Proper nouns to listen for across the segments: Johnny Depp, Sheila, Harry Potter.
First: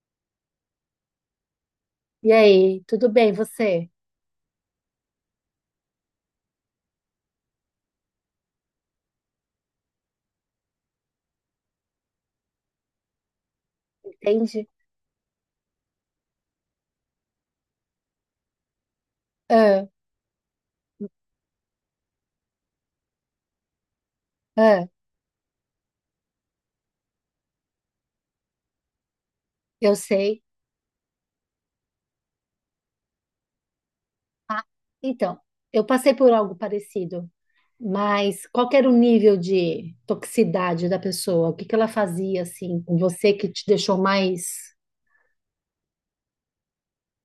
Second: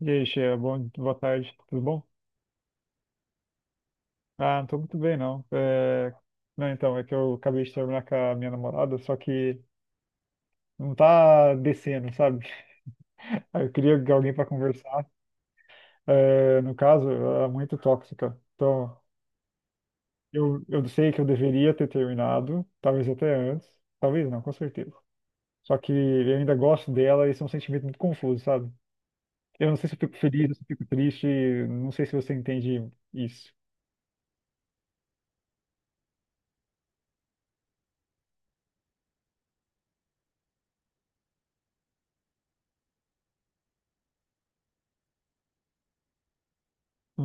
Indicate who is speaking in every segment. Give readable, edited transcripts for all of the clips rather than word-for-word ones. Speaker 1: E aí, Sheila, bom, boa tarde, tudo bom?
Speaker 2: E aí, tudo bem, você?
Speaker 1: Ah, não tô muito bem, não. É, não, então, é que eu acabei de terminar com a minha namorada, só que não tá descendo, sabe? Aí eu queria alguém pra
Speaker 2: Entende?
Speaker 1: conversar. É, no caso, ela é muito tóxica. Então,
Speaker 2: Ah,
Speaker 1: eu sei que eu deveria ter terminado, talvez até antes, talvez não, com
Speaker 2: ah,
Speaker 1: certeza. Só que eu ainda gosto dela e isso é um sentimento muito confuso, sabe? Eu não sei
Speaker 2: eu
Speaker 1: se eu fico
Speaker 2: sei.
Speaker 1: feliz, ou se eu fico triste, não sei se você entende isso.
Speaker 2: Ah, então, eu passei por algo parecido, mas qual que era o nível de toxicidade da pessoa? O que que ela fazia, assim, com você que te deixou mais,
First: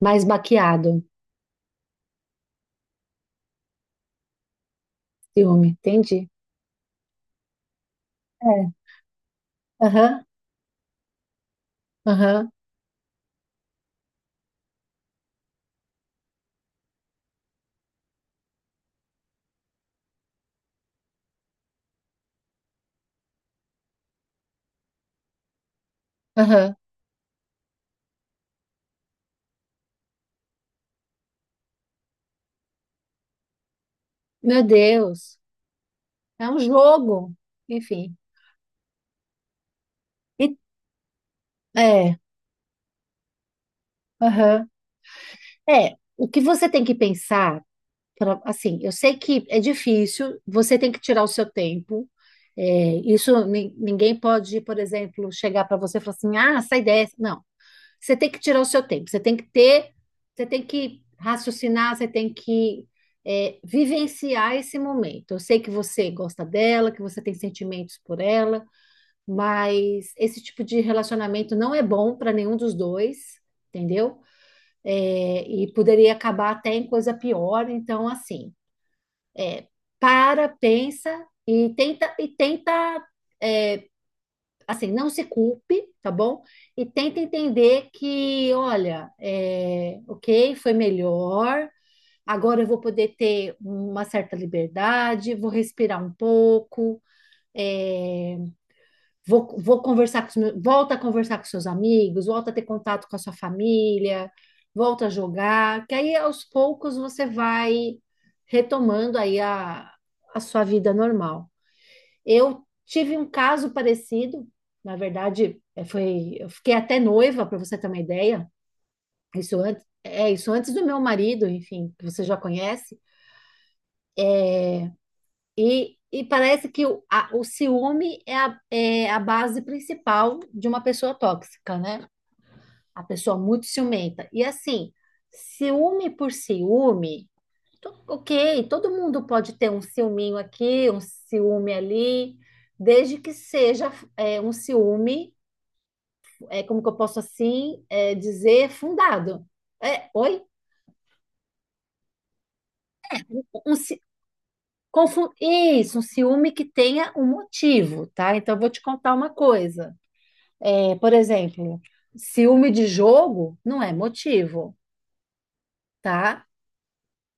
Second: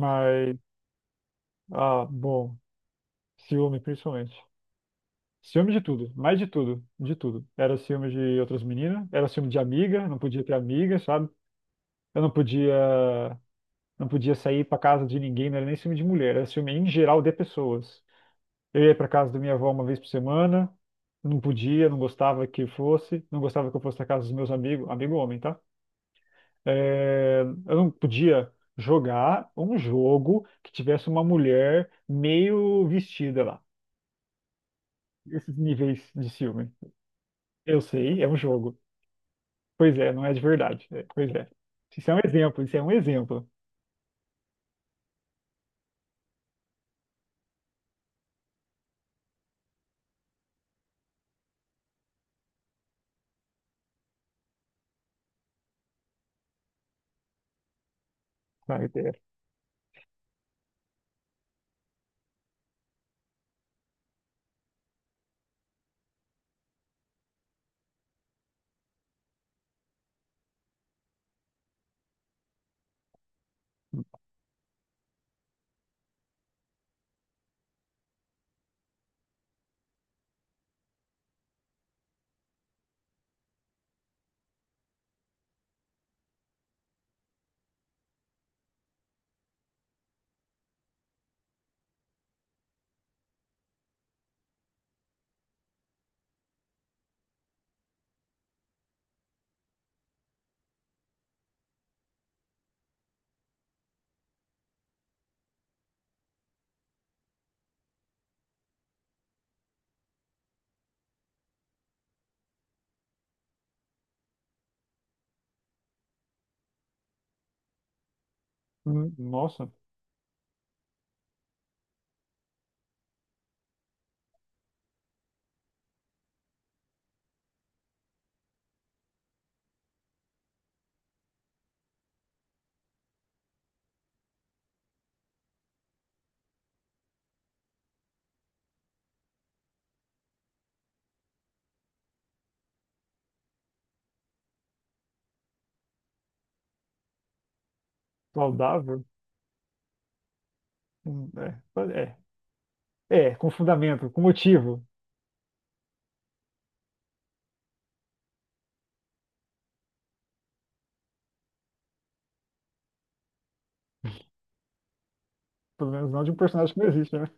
Speaker 2: mais baqueado?
Speaker 1: bom. Ciúme, principalmente.
Speaker 2: Ciúme,
Speaker 1: Ciúme de tudo,
Speaker 2: entende?
Speaker 1: mais de tudo, de tudo. Era ciúme de outras
Speaker 2: É.
Speaker 1: meninas, era ciúme de amiga, não
Speaker 2: Aham,
Speaker 1: podia ter amiga, sabe? Eu não
Speaker 2: aham,
Speaker 1: podia, não podia sair pra casa de ninguém, não era nem ciúme de mulher, era ciúme em geral de pessoas. Eu ia pra casa da minha avó uma vez por semana, não podia, não gostava que fosse, não gostava que eu fosse na casa dos meus amigos, amigo homem, tá?
Speaker 2: aham.
Speaker 1: É, eu não podia jogar um jogo que tivesse uma mulher meio vestida lá.
Speaker 2: Meu Deus,
Speaker 1: Esses níveis de
Speaker 2: é um
Speaker 1: ciúme.
Speaker 2: jogo.
Speaker 1: Eu
Speaker 2: Enfim.
Speaker 1: sei, é um jogo. Pois é, não é de
Speaker 2: E-
Speaker 1: verdade. É, pois é. Isso é
Speaker 2: É,
Speaker 1: um exemplo, isso é um exemplo.
Speaker 2: aham. É, o que você tem que pensar. Assim, eu sei que é difícil, você tem que tirar o seu tempo. É, isso ninguém pode, por exemplo, chegar para você e falar assim, ah, essa ideia. Não, você tem que tirar o seu
Speaker 1: Sabe?
Speaker 2: tempo,
Speaker 1: É,
Speaker 2: você tem que ter, você tem que raciocinar, você tem que vivenciar esse momento. Eu sei que você gosta dela, que você tem sentimentos por ela, mas esse tipo de relacionamento não é bom para nenhum dos dois, entendeu? É, e poderia acabar até em coisa pior. Então, assim. É, para, pensa e tenta é, assim, não se culpe, tá bom? E tenta entender que, olha, ok, foi melhor. Agora eu vou poder ter uma certa liberdade, vou respirar um pouco, é, vou conversar com os meus, volta a conversar com seus amigos, volta a ter contato com a sua família, volta a jogar, que aí aos poucos você vai retomando aí a sua vida normal. Eu tive um caso parecido, na verdade, eu fiquei até noiva, para você ter uma ideia,
Speaker 1: nossa,
Speaker 2: é isso antes do meu marido, enfim, que você já conhece, e parece que o ciúme é a base principal de uma pessoa tóxica, né? A pessoa muito ciumenta. E assim, ciúme por ciúme, ok, todo mundo pode ter um ciúminho aqui, um ciúme ali, desde que seja um ciúme, como que eu posso assim dizer,
Speaker 1: saudável.
Speaker 2: fundado. É, oi?
Speaker 1: Hum, É, é, com
Speaker 2: Um, ci-
Speaker 1: fundamento, com motivo.
Speaker 2: Isso, um ciúme que tenha um motivo, tá? Então, eu vou te contar uma coisa. É, por exemplo, ciúme de jogo não é motivo,
Speaker 1: Pelo menos não de um
Speaker 2: tá?
Speaker 1: personagem que não existe, né?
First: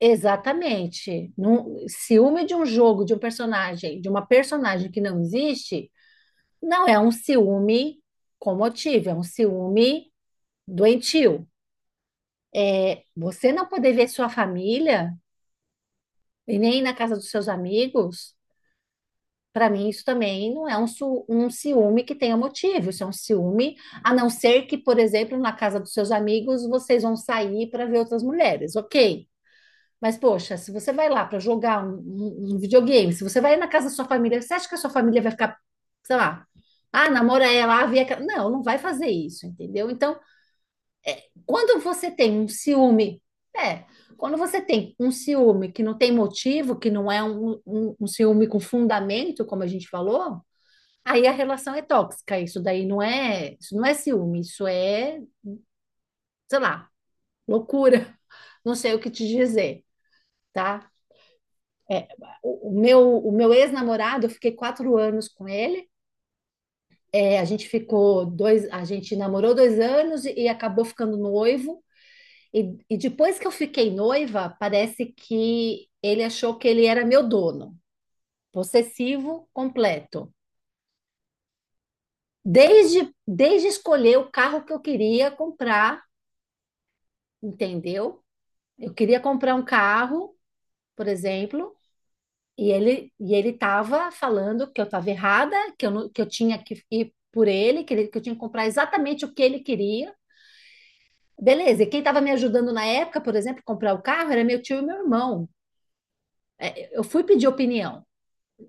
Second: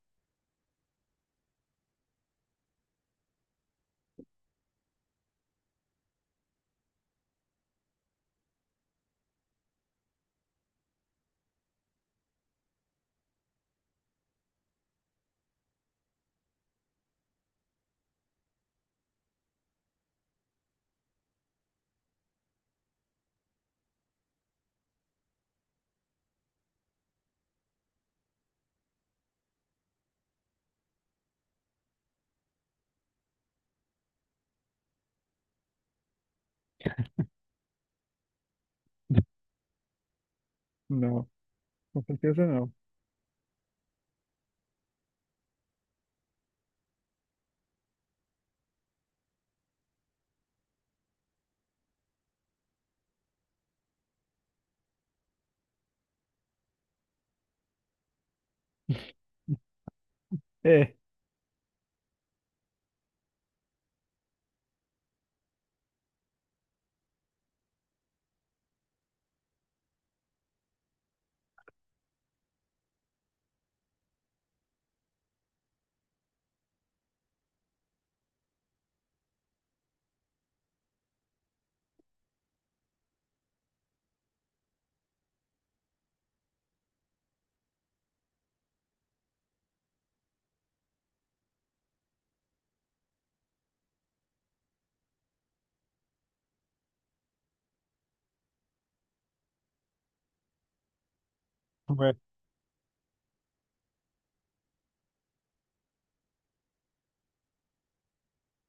Speaker 2: Exatamente. Ciúme de um jogo, de um personagem, de uma personagem que não existe, não é um ciúme com motivo, é um ciúme doentio. É, você não poder ver sua família e nem ir na casa dos seus amigos, para mim isso também não é um ciúme que tenha motivo. Isso é um ciúme, a não ser que, por exemplo, na casa dos seus amigos vocês vão sair para ver outras mulheres, ok? Mas, poxa, se você vai lá para jogar um videogame, se você vai na casa da sua família, você acha que a sua família vai ficar, sei lá, ah, namora ela, ah, vê aquela. Não, não vai fazer isso, entendeu? Então,
Speaker 1: Não,
Speaker 2: quando
Speaker 1: com
Speaker 2: você tem
Speaker 1: certeza
Speaker 2: um
Speaker 1: não.
Speaker 2: ciúme, é, quando você tem um ciúme que não tem motivo, que não é um ciúme com fundamento, como a gente falou, aí a relação é tóxica. Isso não é ciúme, isso é, sei lá, loucura. Não sei o que te dizer, tá?
Speaker 1: É,
Speaker 2: É, o meu ex-namorado, eu fiquei 4 anos com ele. É, a gente namorou 2 anos e acabou ficando noivo. E depois que eu fiquei noiva, parece que ele achou que ele era meu dono, possessivo completo. Desde escolher o carro que eu queria comprar, entendeu? Eu queria comprar um carro, por exemplo, E ele estava falando que eu estava errada, que eu, não- que eu tinha que ir por ele, que eu tinha que comprar exatamente o que ele queria. Beleza, e quem
Speaker 1: não é.
Speaker 2: estava me ajudando na época, por exemplo, comprar o carro, era meu tio e meu irmão. Eu fui pedir opinião.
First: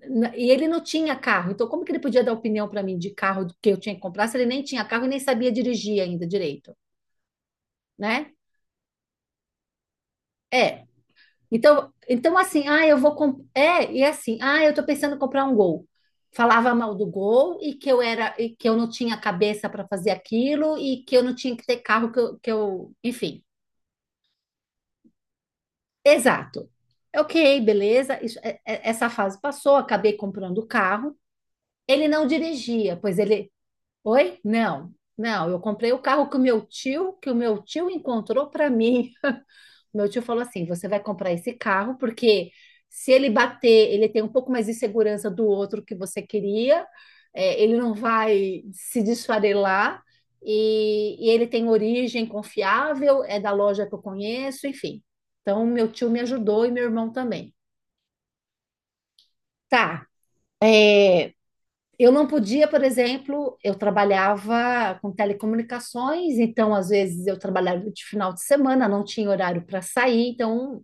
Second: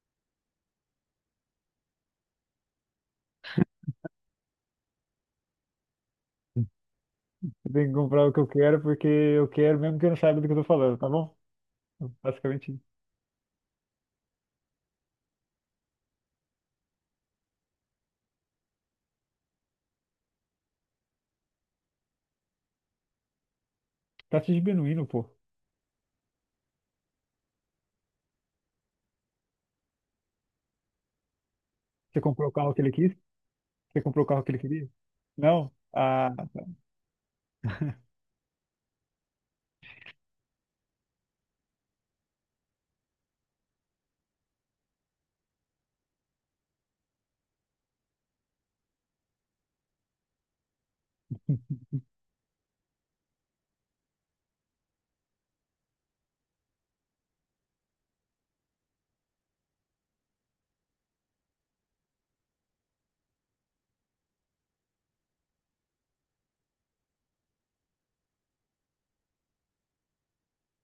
Speaker 2: E ele não tinha carro, então como que ele podia dar opinião para mim de carro que eu tinha que comprar se ele nem tinha carro e nem sabia dirigir ainda direito,
Speaker 1: Eu tenho que comprar o
Speaker 2: né?
Speaker 1: que eu quero porque eu quero mesmo que eu não saiba do que eu tô
Speaker 2: É.
Speaker 1: falando, tá bom?
Speaker 2: Então assim,
Speaker 1: Basicamente,
Speaker 2: ah, eu
Speaker 1: isso.
Speaker 2: vou comp... é, e assim, ah, eu tô pensando em comprar um Gol. Falava mal do Gol e que eu era e que eu não tinha cabeça para fazer aquilo e que eu não tinha que ter carro que eu... enfim.
Speaker 1: Tá se diminuindo, pô.
Speaker 2: Exato. Ok, beleza. Essa fase passou, acabei comprando o carro. Ele
Speaker 1: Você
Speaker 2: não
Speaker 1: comprou o carro que ele
Speaker 2: dirigia,
Speaker 1: quis? Você comprou o
Speaker 2: oi?
Speaker 1: carro que ele queria?
Speaker 2: Não. Não, eu
Speaker 1: Não?
Speaker 2: comprei o carro
Speaker 1: Ah,
Speaker 2: que o meu tio encontrou para mim. Meu tio falou assim: você vai comprar esse carro, porque se ele bater, ele tem um pouco mais de segurança do outro que você queria, ele não vai se desfarelar, e ele tem origem confiável, é da loja que eu conheço, enfim. Então, meu tio me ajudou e meu irmão também. Tá. é, eu não podia, por exemplo, eu trabalhava com telecomunicações, então às vezes eu trabalhava de final de semana, não tinha horário para sair, então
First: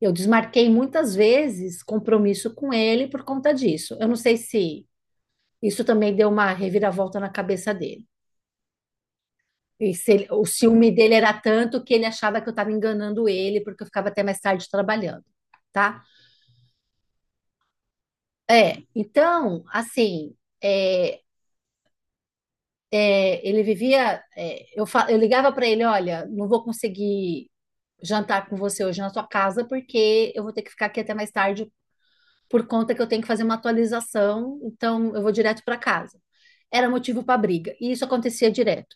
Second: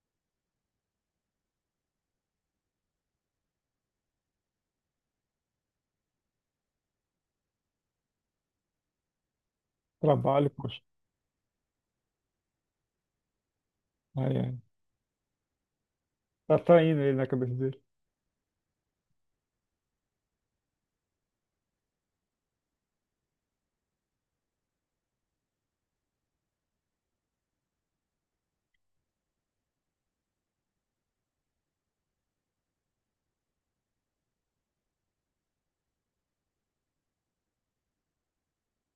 Speaker 2: eu desmarquei muitas vezes compromisso com ele por conta disso. Eu não sei se isso também deu uma reviravolta na cabeça dele. E se ele- O
Speaker 1: trabalho, poxa.
Speaker 2: ciúme dele era tanto que ele achava que eu estava enganando ele, porque eu ficava até
Speaker 1: Ai,
Speaker 2: mais
Speaker 1: ai.
Speaker 2: tarde trabalhando, tá?
Speaker 1: Tá saindo ele na cabeça dele.
Speaker 2: É, então, assim, é, ele vivia. Eu ligava para ele: olha, não vou conseguir jantar com você hoje na sua casa, porque eu vou ter que ficar aqui até mais tarde por conta que eu tenho que fazer uma atualização, então eu vou direto para casa. Era motivo para briga, e isso acontecia direto.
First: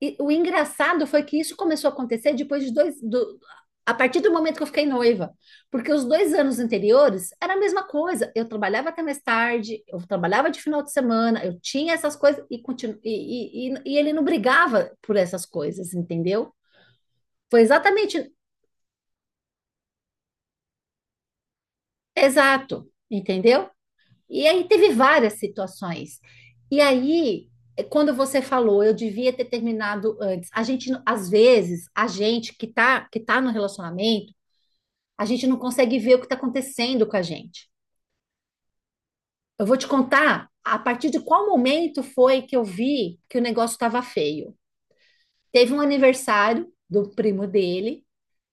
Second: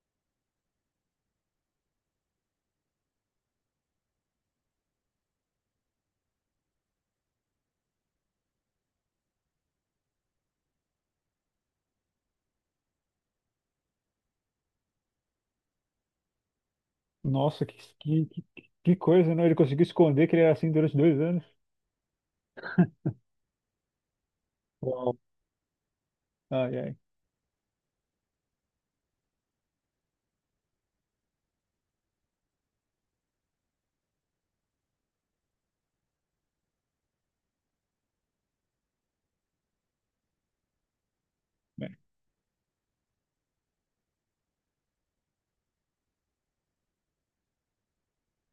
Speaker 2: E o engraçado foi que isso começou a acontecer depois de dois. Do, a partir do momento que eu fiquei noiva, porque os 2 anos anteriores era a mesma coisa. Eu trabalhava até mais tarde, eu trabalhava de final de semana, eu tinha essas coisas e, continu, e ele não brigava por essas coisas, entendeu? Foi
Speaker 1: Nossa, que,
Speaker 2: exatamente
Speaker 1: que, que que coisa, né? Ele conseguiu esconder que ele era assim durante 2 anos.
Speaker 2: exato, entendeu? E aí teve
Speaker 1: Uau.
Speaker 2: várias situações.
Speaker 1: Ai,
Speaker 2: E
Speaker 1: ai.
Speaker 2: aí, quando você falou, eu devia ter terminado antes. A gente, às vezes, a gente que tá no relacionamento, a gente não consegue ver o que está acontecendo com a gente. Eu vou te contar a partir de qual
Speaker 1: Bem,
Speaker 2: momento foi que eu vi que o negócio estava feio. Teve um aniversário do primo dele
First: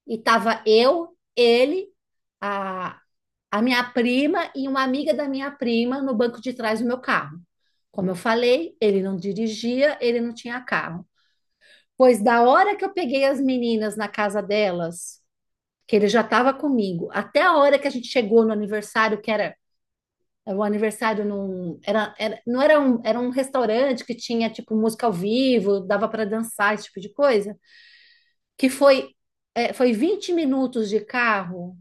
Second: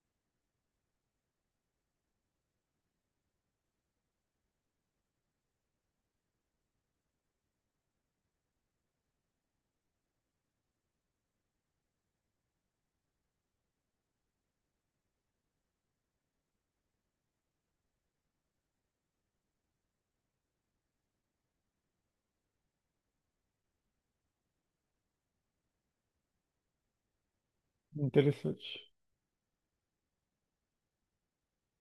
Speaker 2: e tava eu, ele, a, a minha prima e uma amiga da minha prima no banco de trás do meu carro. Como eu falei, ele não dirigia, ele não tinha carro. Pois da hora que eu peguei as meninas na casa delas, que ele já estava comigo, até a hora que a gente chegou no aniversário, que era era um aniversário num. Era, não era um, era um restaurante que tinha, tipo, música ao vivo, dava para dançar, esse tipo de coisa. Que
Speaker 1: interessante.
Speaker 2: foi, foi 20 minutos de carro.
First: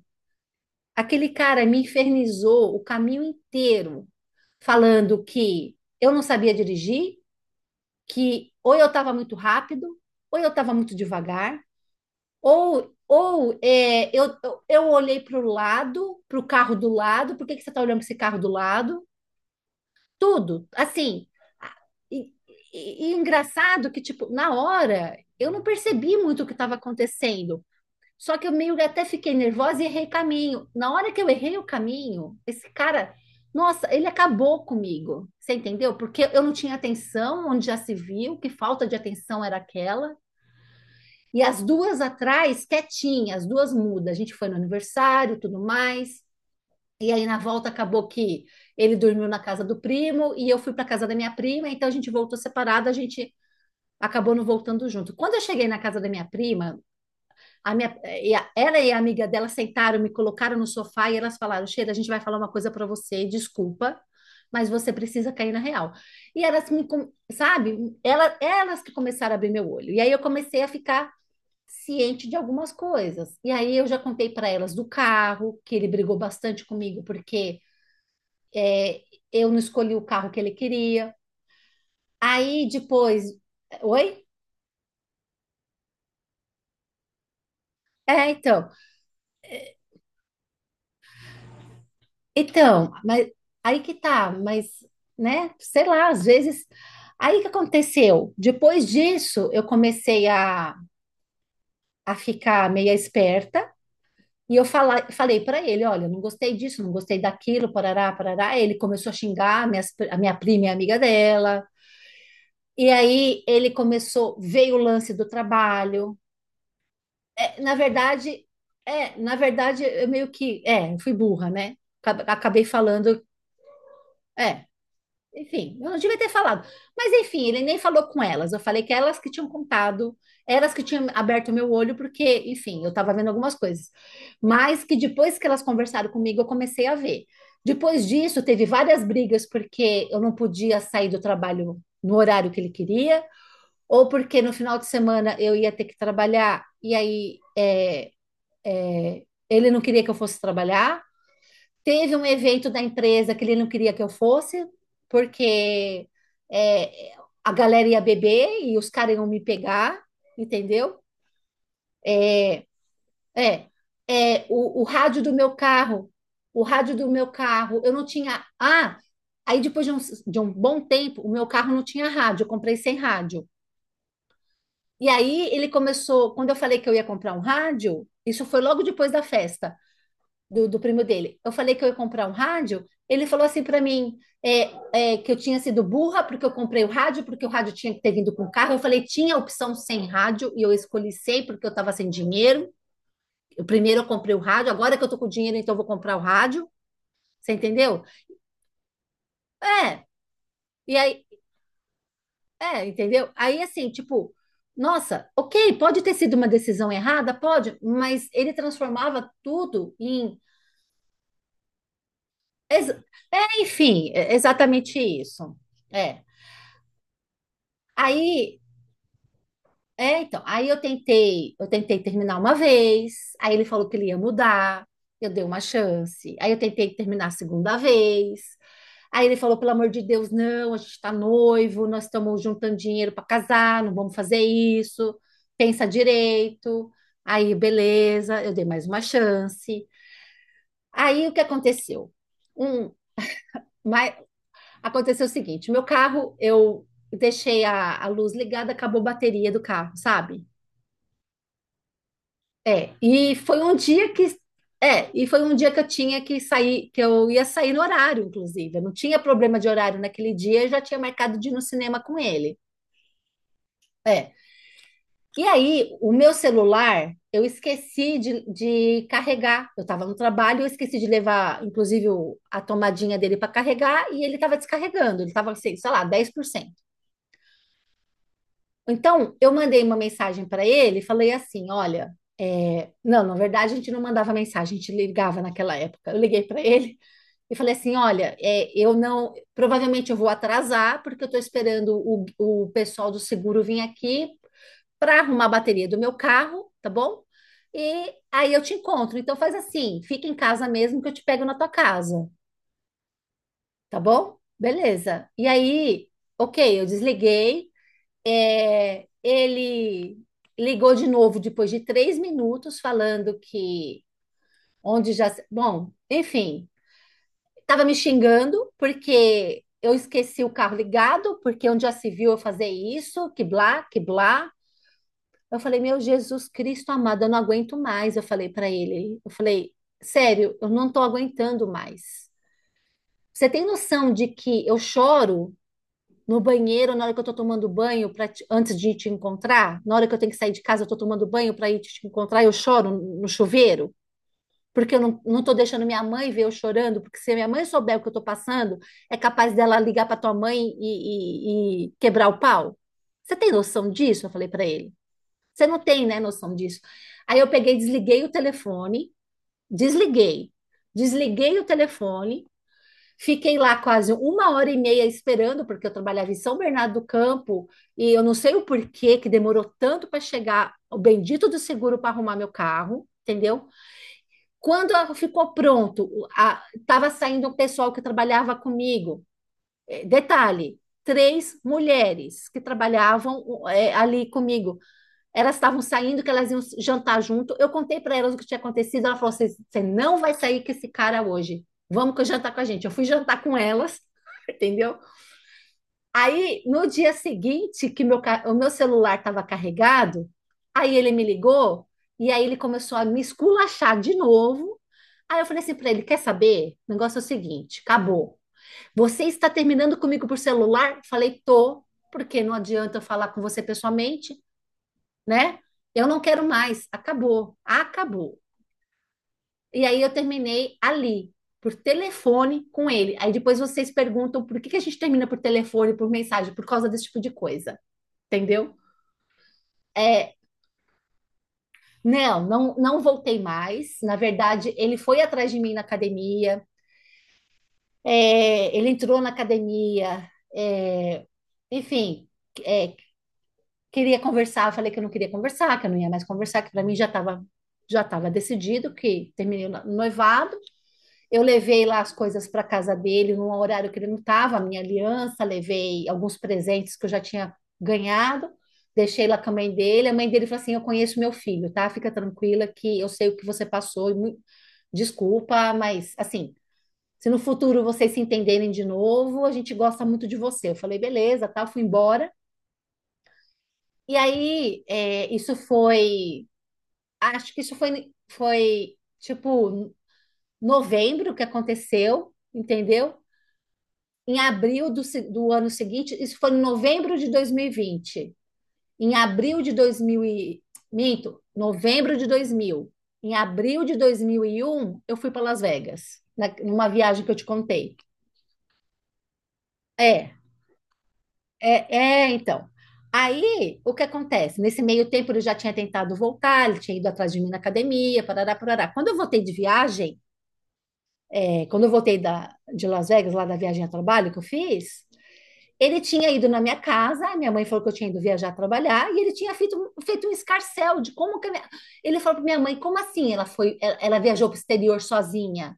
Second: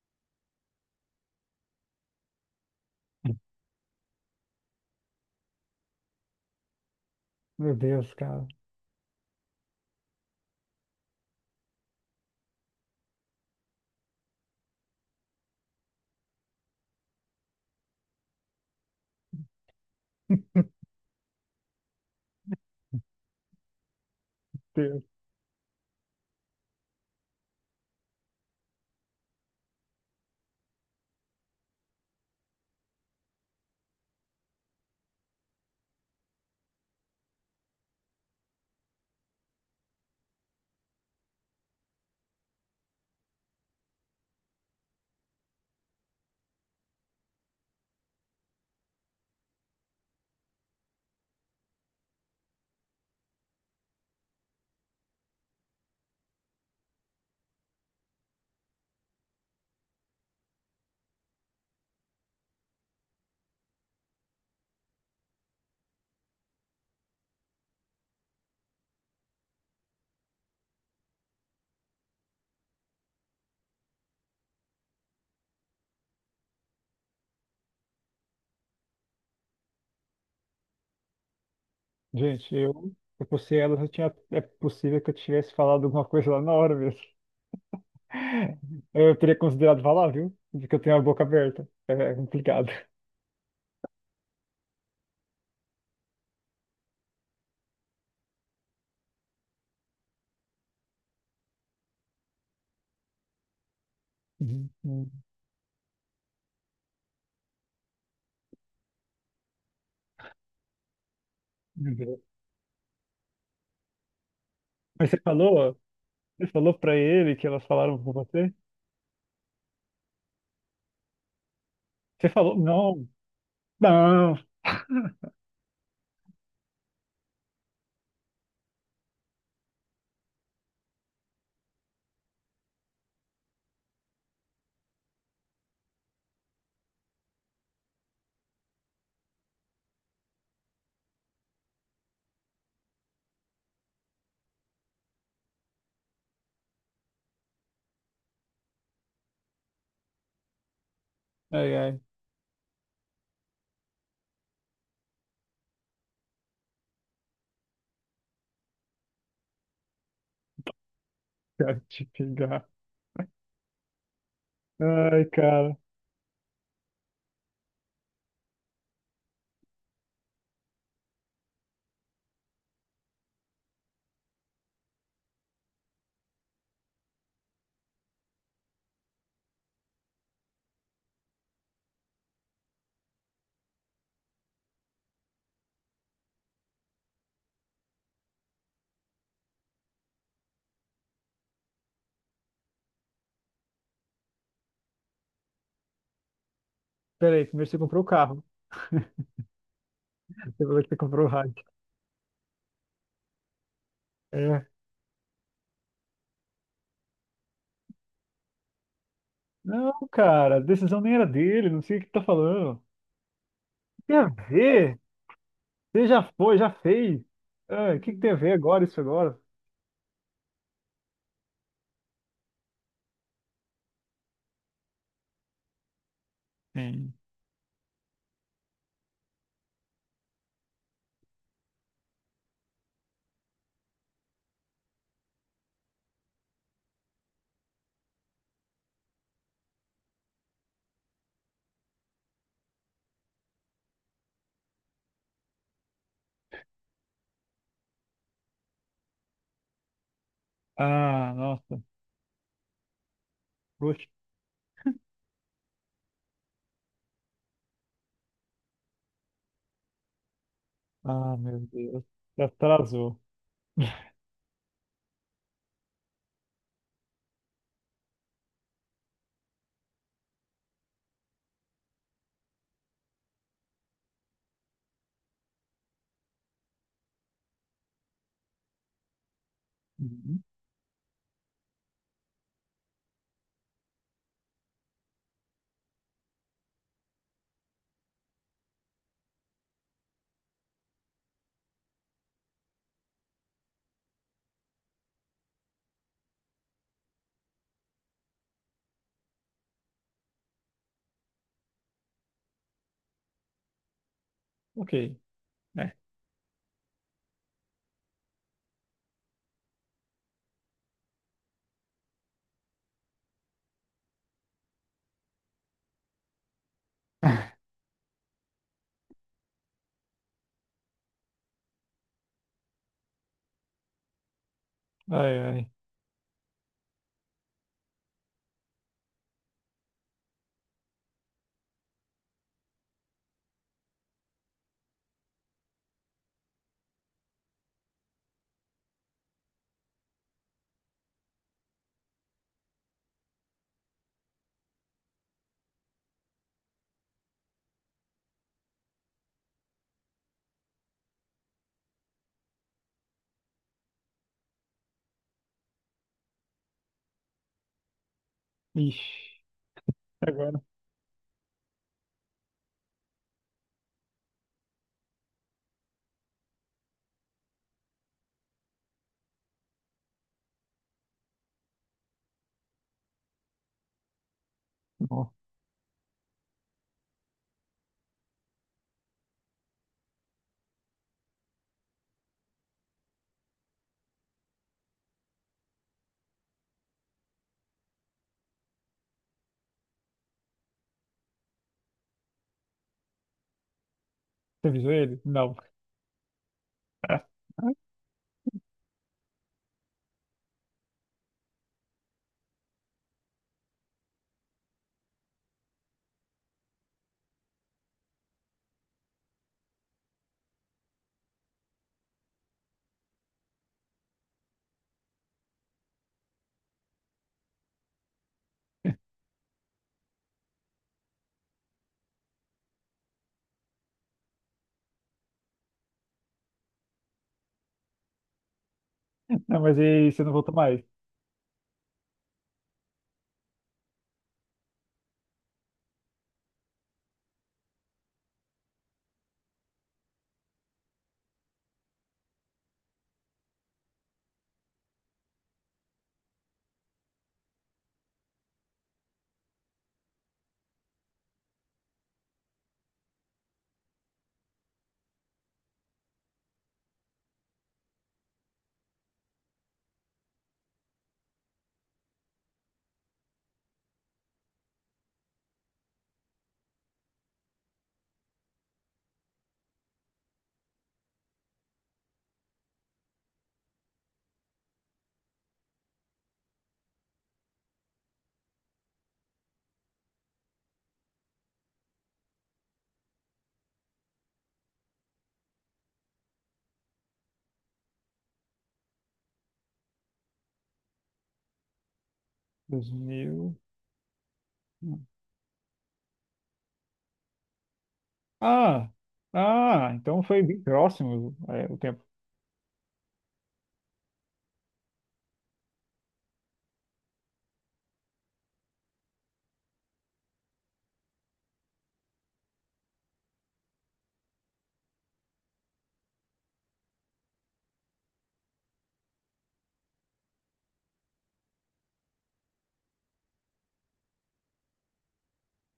Speaker 2: Aquele cara me infernizou o caminho inteiro, falando que eu não sabia dirigir,
Speaker 1: Meu Deus, cara.
Speaker 2: que ou eu estava muito rápido, ou eu estava muito devagar, ou é, eu olhei para o lado, para o carro do lado, por que que você está olhando para esse carro do lado? Tudo, assim. a- E, e engraçado que, tipo, na
Speaker 1: Deus.
Speaker 2: hora, eu não percebi muito o que estava acontecendo, só que eu meio que até fiquei nervosa e errei caminho. Na hora que eu errei o caminho, esse cara, nossa, ele acabou comigo. Você entendeu? Porque eu não tinha atenção, onde já se viu, que falta de atenção era aquela. E as duas atrás, quietinhas, as duas mudas. A gente foi no aniversário, tudo mais. E aí na volta acabou que ele dormiu na casa do primo e eu fui para casa da minha prima, então a gente voltou separada, a gente acabou não voltando junto. Quando eu cheguei na casa da minha prima, a minha, e a- ela e a amiga dela sentaram, me colocaram no sofá e elas falaram: Sheila, a gente vai falar uma coisa para você, desculpa, mas você precisa cair na real. Sabe, elas que começaram a abrir meu olho. E aí eu comecei a ficar ciente de algumas coisas. E aí eu já contei para elas do carro, que ele brigou bastante comigo, porque é, eu não escolhi o carro que ele queria.
Speaker 1: Gente,
Speaker 2: Aí
Speaker 1: se
Speaker 2: depois.
Speaker 1: eu fosse ela, eu tinha,
Speaker 2: Oi?
Speaker 1: é possível que eu tivesse falado alguma coisa lá na hora mesmo.
Speaker 2: É, então.
Speaker 1: Eu teria considerado falar, viu? Porque eu tenho a boca aberta. É complicado.
Speaker 2: Então, mas aí que tá, mas, né, sei lá, às vezes. Aí que aconteceu? Depois disso, eu comecei a ficar meia esperta e eu
Speaker 1: Uhum, uhum.
Speaker 2: falei para ele: olha, não gostei disso, não gostei daquilo, parará, parará. Aí ele começou a xingar a minha prima e a amiga dela.
Speaker 1: Meu Deus.
Speaker 2: E aí ele começou, veio o
Speaker 1: Mas
Speaker 2: lance do trabalho.
Speaker 1: você falou pra ele que
Speaker 2: É,
Speaker 1: elas
Speaker 2: na
Speaker 1: falaram com
Speaker 2: verdade,
Speaker 1: você?
Speaker 2: na verdade, eu meio que, fui burra, né?
Speaker 1: Você falou,
Speaker 2: Acabei
Speaker 1: não,
Speaker 2: falando.
Speaker 1: não.
Speaker 2: É, Enfim, eu não devia ter falado. Mas enfim, ele nem falou com elas. Eu falei que elas que tinham contado, elas que tinham aberto meu olho, porque, enfim, eu estava vendo algumas coisas. Mas que depois que elas conversaram comigo, eu comecei a ver. Depois disso, teve várias brigas, porque eu não podia sair do trabalho no horário que ele queria, ou porque no final de semana eu ia ter que trabalhar, e aí é, ele não queria que eu fosse trabalhar.
Speaker 1: Ai, ai,
Speaker 2: Teve um evento da empresa que ele não queria que eu fosse, porque é, a galera ia beber e os caras iam me pegar, entendeu?
Speaker 1: quero te pegar.
Speaker 2: É, o rádio
Speaker 1: Ai,
Speaker 2: do meu
Speaker 1: cara.
Speaker 2: carro, o rádio do meu carro, eu não tinha. Ah, aí depois de um bom tempo, o meu carro não tinha rádio, eu comprei sem rádio. E aí ele começou, quando eu falei que eu ia comprar um rádio, isso foi logo depois da festa do primo dele. Eu falei que eu ia comprar um rádio. Ele falou assim para mim que eu tinha sido burra porque eu comprei o rádio, porque o rádio tinha que ter vindo com o carro. Eu falei, tinha a opção sem rádio e eu escolhi sem porque eu estava sem dinheiro. Primeiro eu comprei o rádio, agora que eu tô com dinheiro, então eu vou comprar o rádio.
Speaker 1: Peraí,
Speaker 2: Você
Speaker 1: primeiro você
Speaker 2: entendeu?
Speaker 1: comprou o carro.
Speaker 2: É,
Speaker 1: Você falou que
Speaker 2: e
Speaker 1: você
Speaker 2: aí,
Speaker 1: comprou o rádio.
Speaker 2: entendeu? Aí assim, tipo,
Speaker 1: É.
Speaker 2: nossa, ok, pode ter sido uma decisão errada, pode, mas ele transformava
Speaker 1: Não,
Speaker 2: tudo em.
Speaker 1: cara, a decisão nem era dele, não sei o que tá falando.
Speaker 2: ex- enfim,
Speaker 1: Tem a
Speaker 2: é exatamente
Speaker 1: ver?
Speaker 2: isso.
Speaker 1: Você
Speaker 2: É.
Speaker 1: já foi, já fez. Ah, o que que tem a ver
Speaker 2: Aí,
Speaker 1: agora, isso agora?
Speaker 2: então, aí eu tentei terminar uma vez, aí ele falou que ele ia mudar, eu dei uma chance. Aí eu tentei
Speaker 1: Sim.
Speaker 2: terminar a segunda vez. Aí ele falou, pelo amor de Deus, não, a gente tá noivo, nós estamos juntando dinheiro para casar, não vamos fazer isso. Pensa direito. Aí, beleza, eu dei mais uma chance. Aí o que aconteceu? Um, mas aconteceu o seguinte, meu carro, eu deixei a luz ligada, acabou a bateria do carro, sabe?
Speaker 1: Ah, nossa.
Speaker 2: É, e foi um
Speaker 1: Poxa.
Speaker 2: dia que e foi um dia que eu tinha que sair, que eu ia sair no horário, inclusive. Eu não tinha problema de horário naquele dia, eu já tinha
Speaker 1: Ah,
Speaker 2: marcado de ir no
Speaker 1: meu
Speaker 2: cinema
Speaker 1: Deus.
Speaker 2: com
Speaker 1: Já
Speaker 2: ele.
Speaker 1: atrasou.
Speaker 2: É. E aí, o meu celular, eu esqueci de carregar. Eu estava no trabalho, eu esqueci de levar, inclusive, a tomadinha dele para carregar e ele estava descarregando. Ele estava, sei lá, 10%. Então, eu mandei uma
Speaker 1: Uhum.
Speaker 2: mensagem para ele, e falei assim: olha, não, na verdade a gente não mandava mensagem, a gente ligava naquela época. Eu liguei para ele e falei assim: olha, eu não, provavelmente eu vou atrasar, porque eu estou esperando o pessoal do seguro vir aqui para arrumar a bateria do meu carro, tá bom? E aí eu te encontro. Então faz assim: fica em casa mesmo que eu te pego na tua casa, tá bom?
Speaker 1: Ok.
Speaker 2: Beleza. E
Speaker 1: É.
Speaker 2: aí, ok, eu desliguei. Ele ligou de novo depois de 3 minutos, falando que onde já. Se- Bom, enfim, estava me xingando porque eu esqueci o carro ligado, porque onde já se viu eu fazer isso, que blá, que blá.
Speaker 1: Ai,
Speaker 2: Eu
Speaker 1: ai.
Speaker 2: falei, meu Jesus Cristo amado, eu não aguento mais. Eu falei para ele, eu falei, sério, eu não estou aguentando mais. Você tem noção de que eu choro? No banheiro, na hora que eu tô tomando banho, antes de te encontrar, na hora que eu tenho que sair de casa, eu tô tomando banho para ir te encontrar, eu choro no chuveiro, porque eu não tô deixando minha mãe ver eu chorando, porque se a minha mãe souber o que eu tô passando, é capaz dela ligar para tua mãe e quebrar o pau. Você tem noção disso? Eu falei para ele. Você não tem, né, noção disso. Aí eu peguei, desliguei o telefone,
Speaker 1: Ixi,
Speaker 2: desliguei,
Speaker 1: agora.
Speaker 2: desliguei o telefone. Fiquei lá quase 1 hora e meia esperando, porque eu trabalhava em São Bernardo do Campo, e eu não sei o porquê que demorou tanto para chegar o bendito do seguro para arrumar meu carro, entendeu? Quando
Speaker 1: Ó,
Speaker 2: ficou pronto, estava saindo o pessoal que trabalhava comigo. Detalhe, três mulheres que trabalhavam ali comigo. Elas estavam saindo, que elas iam jantar junto. Eu contei para elas o que tinha acontecido. Ela falou: você não vai sair com esse cara hoje. Vamos que eu jantar com a gente. Eu fui jantar com elas,
Speaker 1: você avisou
Speaker 2: entendeu?
Speaker 1: ele? Não.
Speaker 2: Aí, no dia seguinte, o meu celular estava carregado, aí ele me ligou e aí ele começou a me esculachar de novo. Aí eu falei assim para ele: quer saber? O negócio é o seguinte: acabou. Você está terminando comigo por celular? Falei, tô, porque não adianta eu falar com você pessoalmente, né? Eu não quero mais, acabou, acabou. E aí eu terminei ali, por telefone com ele. Aí depois vocês perguntam por que que a gente termina por telefone, por mensagem, por causa desse tipo de coisa, entendeu?
Speaker 1: Não, mas e aí, você não
Speaker 2: É,
Speaker 1: voltou mais?
Speaker 2: não, não, não voltei mais. Na verdade, ele foi atrás de mim na academia, ele entrou na academia, é, enfim, é, queria conversar, eu falei que eu não queria conversar, que eu não ia mais conversar, que para mim já estava decidido que terminei o noivado. Eu levei lá as coisas para casa dele num horário que ele não estava, a minha aliança, levei alguns presentes que eu já tinha ganhado, deixei lá com a mãe dele. A mãe dele falou assim: Eu conheço meu filho, tá? Fica tranquila que eu sei o que você passou. Desculpa, mas assim, se no futuro vocês se entenderem de novo, a gente gosta muito de você. Eu falei, beleza, tal, fui embora. E aí, isso foi. Acho que isso foi tipo novembro que aconteceu, entendeu? Em abril do, do ano seguinte, Isso foi em novembro de 2020. Em abril de 2000 e, minto, novembro de 2000. Em
Speaker 1: 2000.
Speaker 2: abril de 2001, eu fui para Las Vegas, numa viagem que eu te contei.
Speaker 1: Ah! Ah, então
Speaker 2: É,
Speaker 1: foi bem próximo, é, o
Speaker 2: é,
Speaker 1: tempo.
Speaker 2: é, então. Aí, o que acontece? Nesse meio tempo, ele já tinha tentado voltar, ele tinha ido atrás de mim na academia, parará, parará. Quando eu voltei de viagem, quando eu voltei de Las Vegas, lá da viagem a trabalho que eu fiz, ele tinha ido na minha casa, minha mãe falou que eu tinha ido viajar trabalhar, e ele tinha feito um escarcel de como que a minha... Ele falou para minha mãe, como assim ela foi, ela viajou para o exterior sozinha?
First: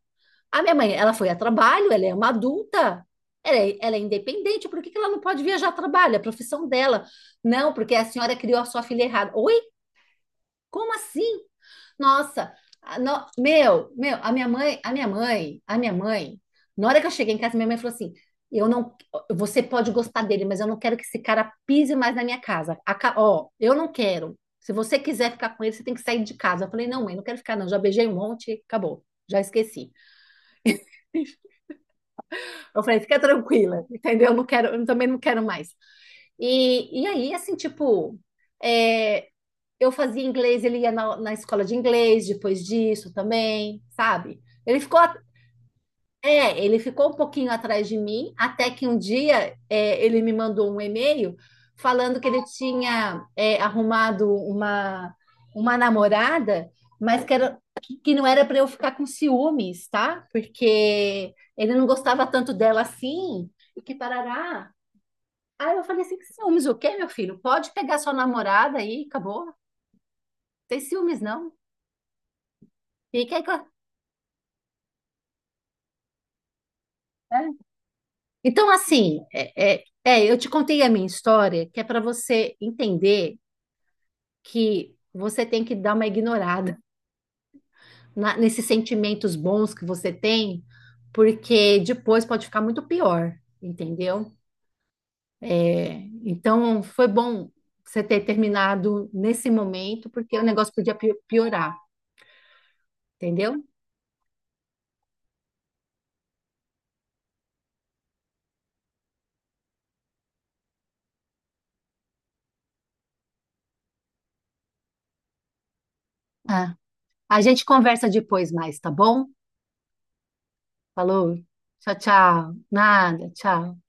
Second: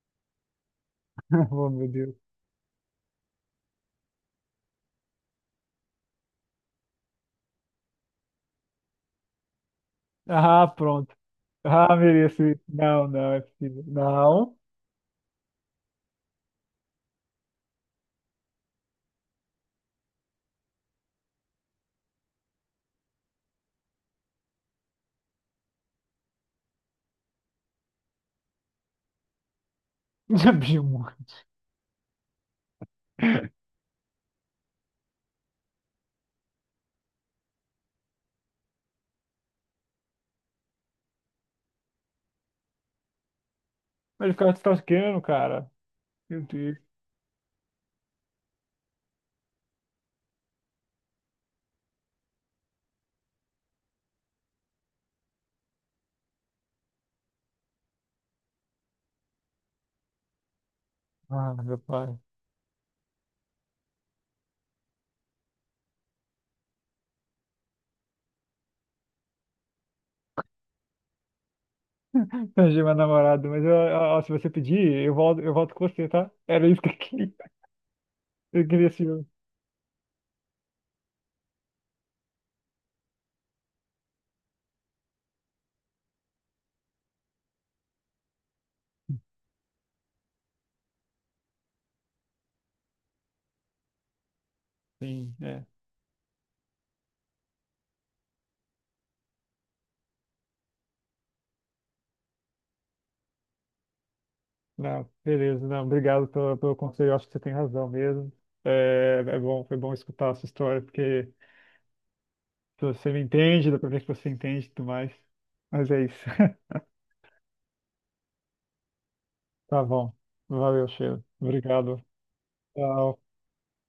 Speaker 2: A minha mãe, ela foi a
Speaker 1: Oh, meu
Speaker 2: trabalho, ela é
Speaker 1: Deus.
Speaker 2: uma adulta, ela é independente, por que, que ela não pode viajar a trabalho? É a profissão dela. Não, porque a senhora criou a sua filha errada. Oi?
Speaker 1: Ah,
Speaker 2: Como
Speaker 1: pronto.
Speaker 2: assim?
Speaker 1: Ah, mereço
Speaker 2: Nossa,
Speaker 1: isso.
Speaker 2: a
Speaker 1: Não,
Speaker 2: no-
Speaker 1: não, é possível.
Speaker 2: meu, a minha
Speaker 1: Não.
Speaker 2: mãe, a minha mãe, a minha mãe, na hora que eu cheguei em casa, minha mãe falou assim: Eu não, você pode gostar dele, mas eu não quero que esse cara pise mais na minha casa. Ó, eu não quero. Se você quiser ficar com ele, você tem que sair de casa. Eu falei: Não, mãe, não quero ficar, não. Já beijei um monte, acabou. Já esqueci.
Speaker 1: Já vi um.
Speaker 2: Eu falei: Fica tranquila, entendeu? Eu não quero, eu também não quero mais. E aí, assim, tipo, é, eu fazia inglês, ele ia na escola de inglês depois disso também,
Speaker 1: Mas o
Speaker 2: sabe?
Speaker 1: cara tá
Speaker 2: Ele ficou,
Speaker 1: tosqueando, cara. Meu
Speaker 2: ele
Speaker 1: Deus.
Speaker 2: ficou um pouquinho atrás de mim, até que um dia ele me mandou um e-mail falando que ele tinha arrumado uma namorada, mas que não era para eu ficar com ciúmes, tá? Porque
Speaker 1: Ah,
Speaker 2: ele
Speaker 1: meu
Speaker 2: não
Speaker 1: pai.
Speaker 2: gostava tanto dela assim, e que parará. Aí eu falei assim, que ciúmes o quê, meu filho? Pode pegar sua namorada aí, acabou. Não tem ciúmes, não.
Speaker 1: Perdi meu
Speaker 2: Fica aí
Speaker 1: namorado,
Speaker 2: com...
Speaker 1: mas ó, se você pedir, eu volto com você, tá? Era isso que eu queria.
Speaker 2: é.
Speaker 1: Eu
Speaker 2: Então,
Speaker 1: queria esse
Speaker 2: assim,
Speaker 1: jogo.
Speaker 2: eu te contei a minha história, que é para você entender que você tem que dar uma ignorada nesses sentimentos bons que você tem, porque depois pode ficar muito pior, entendeu?
Speaker 1: Sim, é.
Speaker 2: É, então, foi bom você ter terminado nesse momento, porque o negócio podia piorar, entendeu?
Speaker 1: Não, beleza. Não, obrigado pelo conselho. Eu acho que você tem razão mesmo. É, é bom, foi bom escutar a sua história, porque se você me entende, dá pra ver que você entende e tudo mais. Mas é isso.
Speaker 2: A gente conversa depois mais, tá bom?
Speaker 1: Tá bom. Valeu, Sheila.
Speaker 2: Falou. Tchau,
Speaker 1: Obrigado.
Speaker 2: tchau.
Speaker 1: Tchau.
Speaker 2: Nada, tchau.